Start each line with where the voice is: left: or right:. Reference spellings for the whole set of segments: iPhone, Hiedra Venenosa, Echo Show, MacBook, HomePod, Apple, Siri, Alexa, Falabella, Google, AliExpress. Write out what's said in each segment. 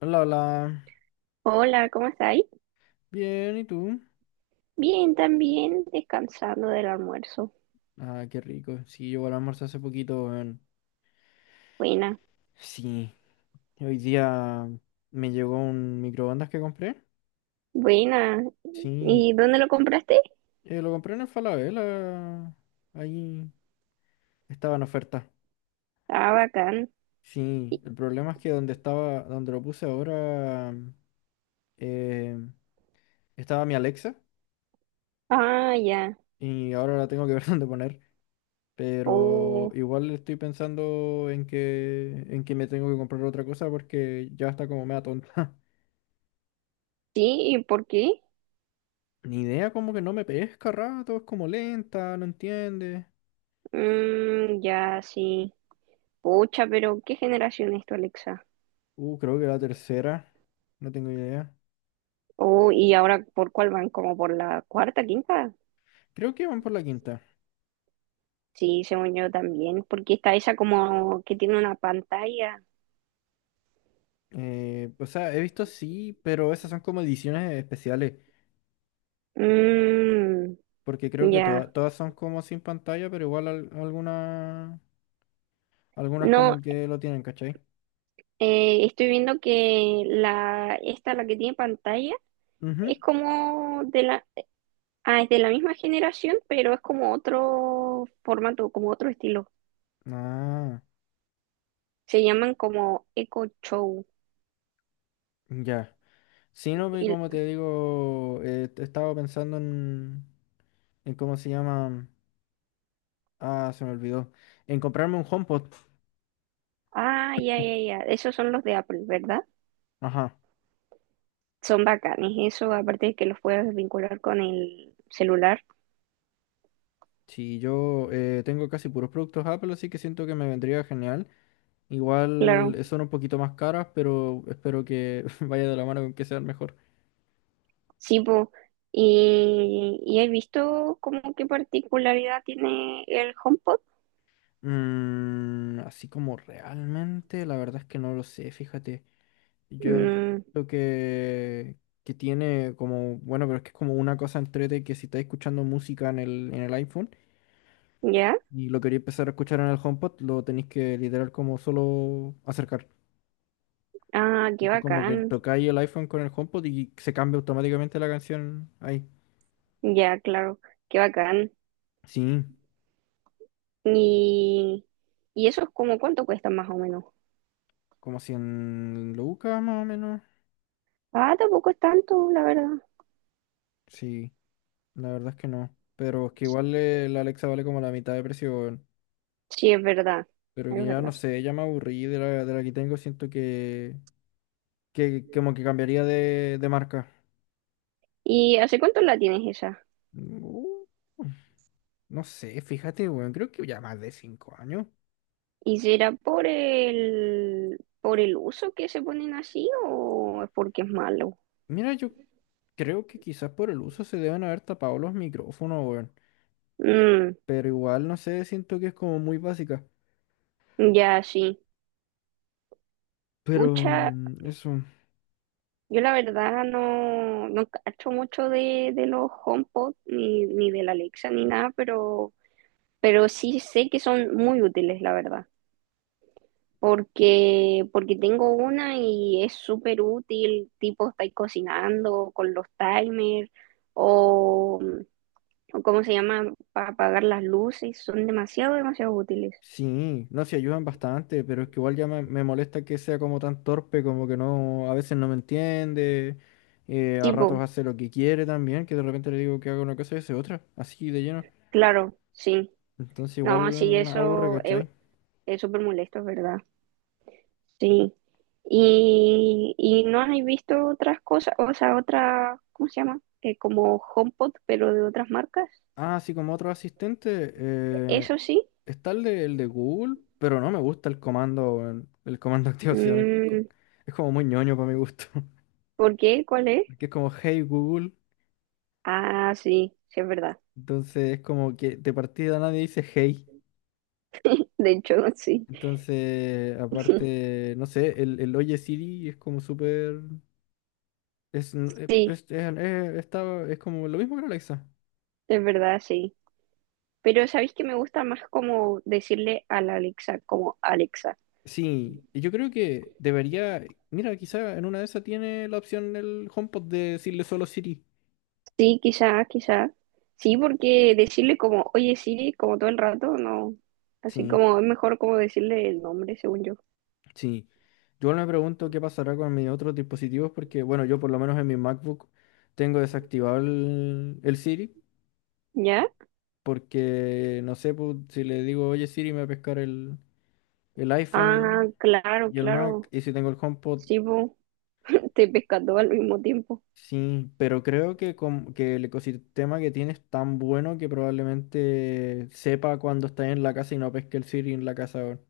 left: Hola, hola.
right: Hola, ¿cómo estáis?
left: Bien, ¿y tú?
right: Bien, también descansando del almuerzo.
left: Ah, qué rico. Sí, yo igual almorcé hace poquito, weón.
right: Buena,
left: Sí, hoy día me llegó un microondas que compré.
right: buena.
left: Sí,
right: ¿Y dónde lo compraste?
left: lo compré en el Falabella. Ahí estaba en oferta.
right: Ah, bacán.
left: Sí, el problema es que donde estaba, donde lo puse ahora, eh, estaba mi Alexa
right: Ah, ya.
left: y ahora la tengo que ver dónde poner. Pero
right: Oh,
left: igual estoy pensando en que me tengo que comprar otra cosa porque ya está como media tonta.
right: sí, ¿y por qué?
left: Ni idea, como que no me pesca a rato, es como lenta, no entiende.
right: Mm, ya, sí. Pucha, pero ¿qué generación es tu Alexa?
left: Creo que la tercera, no tengo idea.
right: Oh, ¿y ahora por cuál van? ¿Como por la cuarta, quinta?
left: Creo que van por la quinta.
right: Sí, según yo también, porque está esa como que tiene una pantalla.
left: O sea, he visto sí, pero esas son como ediciones especiales,
right: Mmm,
left: porque creo que
right: ya.
left: todas son como sin pantalla, pero igual algunas
right: No,
left: como que lo tienen, ¿cachai?
right: Estoy viendo que la que tiene pantalla,
left: Ujú.
right: es como de es de la misma generación, pero es como otro formato, como otro estilo.
left: Ah,
right: Se llaman como Echo Show.
left: ya. Sí, no, pues,
right: Y-
left: como te digo, estaba pensando en, cómo se llama. Ah, se me olvidó. En comprarme un HomePod.
right: ah, ya. Esos son los de Apple, ¿verdad?
left: Ajá.
right: Son bacanes. Eso, aparte de que los puedes vincular con el celular.
left: Sí, yo tengo casi puros productos Apple, así que siento que me vendría genial. Igual
right: Claro.
left: son un poquito más caras, pero espero que vaya de la mano con que sean mejor.
right: Sí, po. Y he visto como qué particularidad tiene el HomePod.
left: Así como realmente, la verdad es que no lo sé, fíjate. Yo
right: Mm,
left: creo que tiene como, bueno, pero es que es como una cosa entrete que si estáis escuchando música en el, iPhone
right: ya.
left: y lo quería empezar a escuchar en el HomePod, lo tenéis que literal como solo acercar.
right: Ah, qué
left: Tipo, como que
right: bacán.
left: tocáis el iPhone con el HomePod y se cambia automáticamente la canción ahí.
right: Ya, claro, qué bacán.
left: Sí,
right: Y, y eso es como cuánto cuesta más o menos.
left: como 100 lucas más o menos.
right: Ah, tampoco es tanto, la verdad.
left: Sí, la verdad es que no. Pero es que igual la Alexa vale como la mitad de precio, weón.
right: Sí, es verdad,
left: Pero que
right: es
left: ya no
right: verdad.
left: sé, ya me aburrí de la, que tengo. Siento que como que cambiaría de marca.
right: ¿Y hace cuánto la tienes esa?
left: Uh, no sé, fíjate, weón. Creo que ya más de 5 años.
right: ¿Y será por el uso que se ponen así o es porque es malo?
left: Mira, yo creo que quizás por el uso se deben haber tapado los micrófonos, weón.
right: Mm,
left: Pero igual, no sé, siento que es como muy básica.
right: ya, sí.
left: Pero
right: Pucha,
left: eso,
right: yo la verdad no cacho mucho de los HomePod ni de la Alexa ni nada, pero sí sé que son muy útiles, la verdad. Porque, porque tengo una y es súper útil, tipo estáis cocinando con los timers o, o cómo se llama, para apagar las luces, son demasiado, demasiado útiles.
left: sí, no se ayudan bastante, pero es que igual ya me, molesta que sea como tan torpe, como que no, a veces no me entiende, a
right: Tipo,
left: ratos hace lo que quiere también, que de repente le digo que haga una cosa y hace otra, así de lleno.
right: claro, sí.
left: Entonces
right: No, sí,
left: igual aburre,
right: eso
left: ¿cachai?
right: es súper molesto, es ¿verdad? Sí. Y no has visto otras cosas, o sea, otra, ¿cómo se llama? Como HomePod, pero de otras marcas.
left: Ah, así como otro asistente,
right: Eso sí.
left: está el de, Google, pero no me gusta el comando, weón, el comando de activación, es, co-
right: Mm,
left: es como muy ñoño para mi gusto,
right: ¿por qué? ¿Cuál es?
left: porque es como, hey Google.
right: Ah, sí es verdad.
left: Entonces es como que de partida nadie dice hey.
right: De hecho, sí.
left: Entonces, aparte, no sé, el Oye Siri es como súper. Es,
right: Sí,
left: pues, es como lo mismo que la Alexa.
right: es verdad, sí. Pero ¿sabéis que me gusta más como decirle a la Alexa, como Alexa?
left: Sí, y yo creo que debería. Mira, quizá en una de esas tiene la opción el HomePod de decirle solo Siri.
right: Sí, quizá, quizá. Sí, porque decirle como, oye Siri, como todo el rato, no. Así
left: Sí,
right: como es mejor como decirle el nombre, según yo.
left: sí. Yo me pregunto qué pasará con mis otros dispositivos porque, bueno, yo por lo menos en mi MacBook tengo desactivado el, el, Siri.
right: ¿Ya?
left: Porque, no sé, pues, si le digo, oye Siri, me va a pescar el
right: Ah,
left: iPhone
right: claro,
left: y el Mac,
right: claro.
left: y si tengo el HomePod,
right: Sí, po. Te pesca todo al mismo tiempo.
left: sí, pero creo que el ecosistema que tiene es tan bueno que probablemente sepa cuando está en la casa y no pesque el Siri en la casa ahora.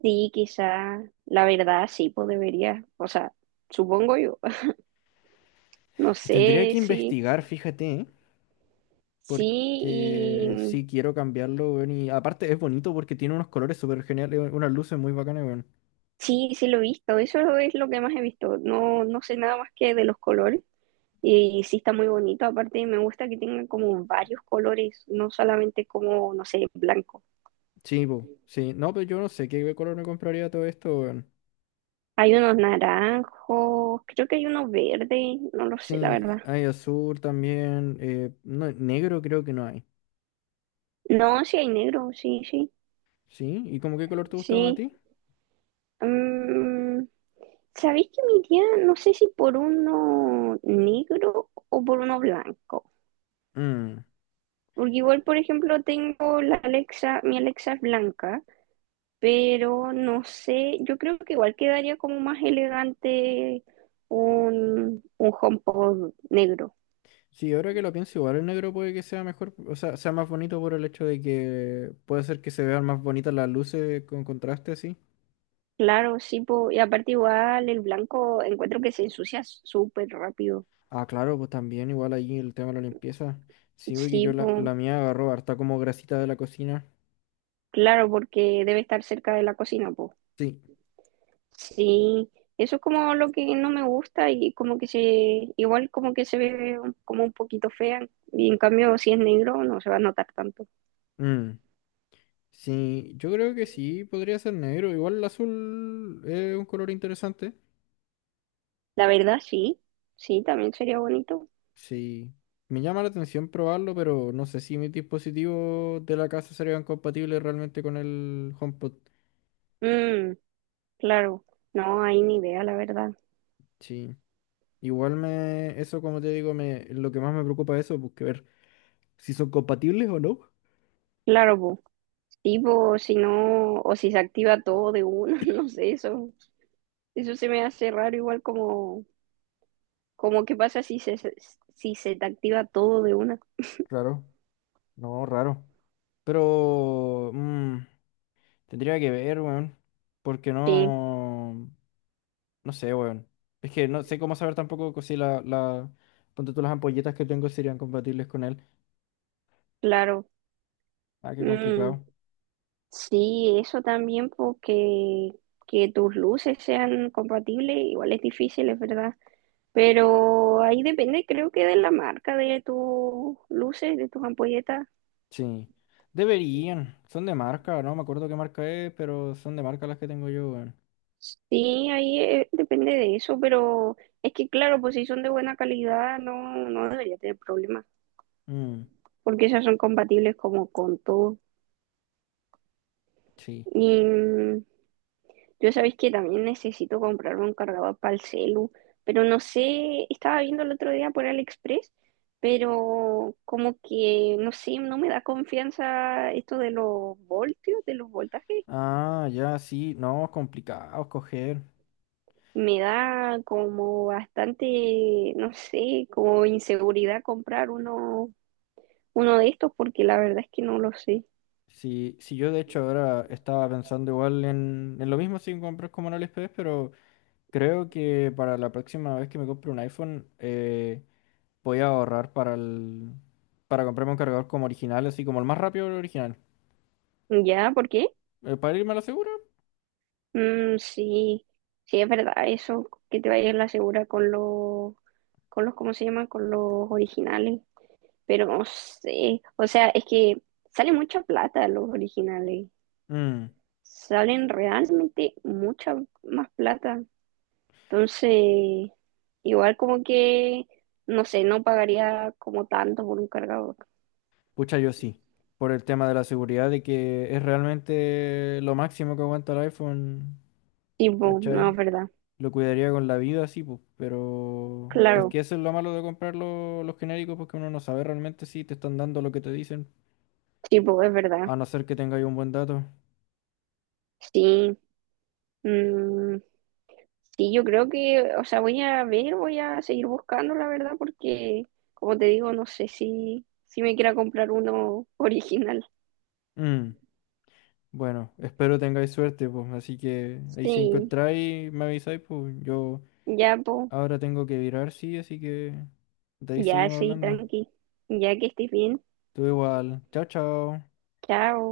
right: Sí, quizá. La verdad, sí, pues debería. O sea, supongo yo. No
left: Y
right: sé
left: tendría que
right: si.
left: investigar, fíjate, ¿eh?
right: Sí,
left: Porque
right: y
left: sí quiero cambiarlo, weón, y aparte es bonito porque tiene unos colores súper geniales, unas luces muy bacanas, weón.
right: sí lo he visto. Eso es lo que más he visto. No sé nada más que de los colores. Y sí está muy bonito. Aparte, me gusta que tengan como varios colores, no solamente como, no sé, blanco.
left: Sí, po, sí, no, pero yo no sé qué color me compraría todo esto, weón.
right: Hay unos naranjos, creo que hay uno verde, no lo sé, la
left: Sí,
right: verdad.
left: hay azul también. No, negro creo que no hay.
right: No, sí hay negro, sí, sí,
left: ¿Sí? ¿Y como qué color te gusta más a
right: sí.
left: ti?
right: Mm, ¿sabéis que me iría, no sé si por uno negro o por uno blanco?
left: Mm,
right: Porque igual, por ejemplo, tengo la Alexa, mi Alexa es blanca, pero no sé, yo creo que igual quedaría como más elegante un HomePod negro.
left: sí, ahora que lo pienso, igual el negro puede que sea mejor, o sea, sea más bonito por el hecho de que puede ser que se vean más bonitas las luces con contraste así.
right: Claro, sí, po, y aparte igual el blanco encuentro que se ensucia súper rápido.
left: Ah, claro, pues también igual ahí el tema de la limpieza. Sí, porque
right: Sí,
left: yo la,
right: po,
left: la mía agarró harta como grasita de la cocina.
right: claro, porque debe estar cerca de la cocina, po.
left: Sí.
right: Sí, eso es como lo que no me gusta y como que igual como que se ve como un poquito fea y en cambio si es negro no se va a notar tanto.
left: Mm, sí, yo creo que sí, podría ser negro. Igual el azul es un color interesante.
right: La verdad, sí, también sería bonito.
left: Sí, me llama la atención probarlo, pero no sé si mis dispositivos de la casa serían compatibles realmente con el HomePod.
right: Mm, claro, no hay ni idea, la verdad.
left: Sí, igual eso como te digo, lo que más me preocupa es eso, pues ver si son compatibles o no.
right: Claro, bo, sí, bo, si no, o si se activa todo de uno, no sé, eso se me hace raro, igual como, como qué pasa si se te activa todo de una.
left: Raro, no, raro. Pero tendría que ver, weón, porque
right: Sí,
left: no, no sé, weón. Es que no sé cómo saber tampoco si ponte tú las ampolletas que tengo serían compatibles con él.
right: claro.
left: Ah, qué
right: Mm,
left: complicado.
right: sí, eso también, porque que tus luces sean compatibles, igual es difícil, es verdad. Pero ahí depende, creo que de la marca, de tus luces, de tus ampolletas.
left: Sí. Deberían. Son de marca, no me acuerdo qué marca es, pero son de marca las que tengo yo, weón.
right: Sí, ahí depende de eso, pero es que claro, pues si son de buena calidad, no debería tener problemas,
left: Mm,
right: porque esas son compatibles como con todo.
left: sí.
right: Y mm, yo sabéis que también necesito comprar un cargador para el celu, pero no sé, estaba viendo el otro día por AliExpress, pero como que, no sé, no me da confianza esto de los voltios, de los voltajes.
left: Ah, ya, sí. No, es complicado escoger.
right: Me da como bastante, no sé, como inseguridad comprar uno de estos porque la verdad es que no lo sé.
left: Sí, sí, yo de hecho ahora estaba pensando igual en, lo mismo sin comprar como en AliExpress, pero creo que para la próxima vez que me compre un iPhone voy a ahorrar para comprarme un cargador como original, así como el más rápido el original.
right: ¿Ya? ¿Por qué?
left: Para irme a la segura.
right: Mm, sí, sí es verdad eso, que te vayas a la segura con con los, ¿cómo se llama? Con los originales, pero no sé, o sea, es que sale mucha plata los originales,
left: Mm.
right: salen realmente mucha más plata. Entonces, igual como que, no sé, no pagaría como tanto por un cargador.
left: Pucha, yo sí, por el tema de la seguridad, de que es realmente lo máximo que aguanta el iPhone,
right: Tipo, no,
left: ¿cachai?
right: es verdad. Mm,
left: Lo cuidaría con la vida, sí, pues, pero es
right: claro,
left: que eso es lo malo de comprar los genéricos, porque uno no sabe realmente si te están dando lo que te dicen,
right: tipo, es verdad.
left: a no ser que tengáis un buen dato.
right: Sí. Mm, sí, yo creo que, o sea, voy a ver, voy a seguir buscando, la verdad, porque, como te digo, no sé si me quiera comprar uno original.
left: Mm, bueno, espero tengáis suerte, pues, así que ahí si
right: Sí,
left: encontráis, me avisáis, pues, yo
right: ya, po,
left: ahora tengo que virar, sí, así que de ahí
right: ya,
left: seguimos
right: sí,
left: hablando.
right: tranqui. Ya que estés bien.
left: Tú igual, chao, chao.
right: Chao.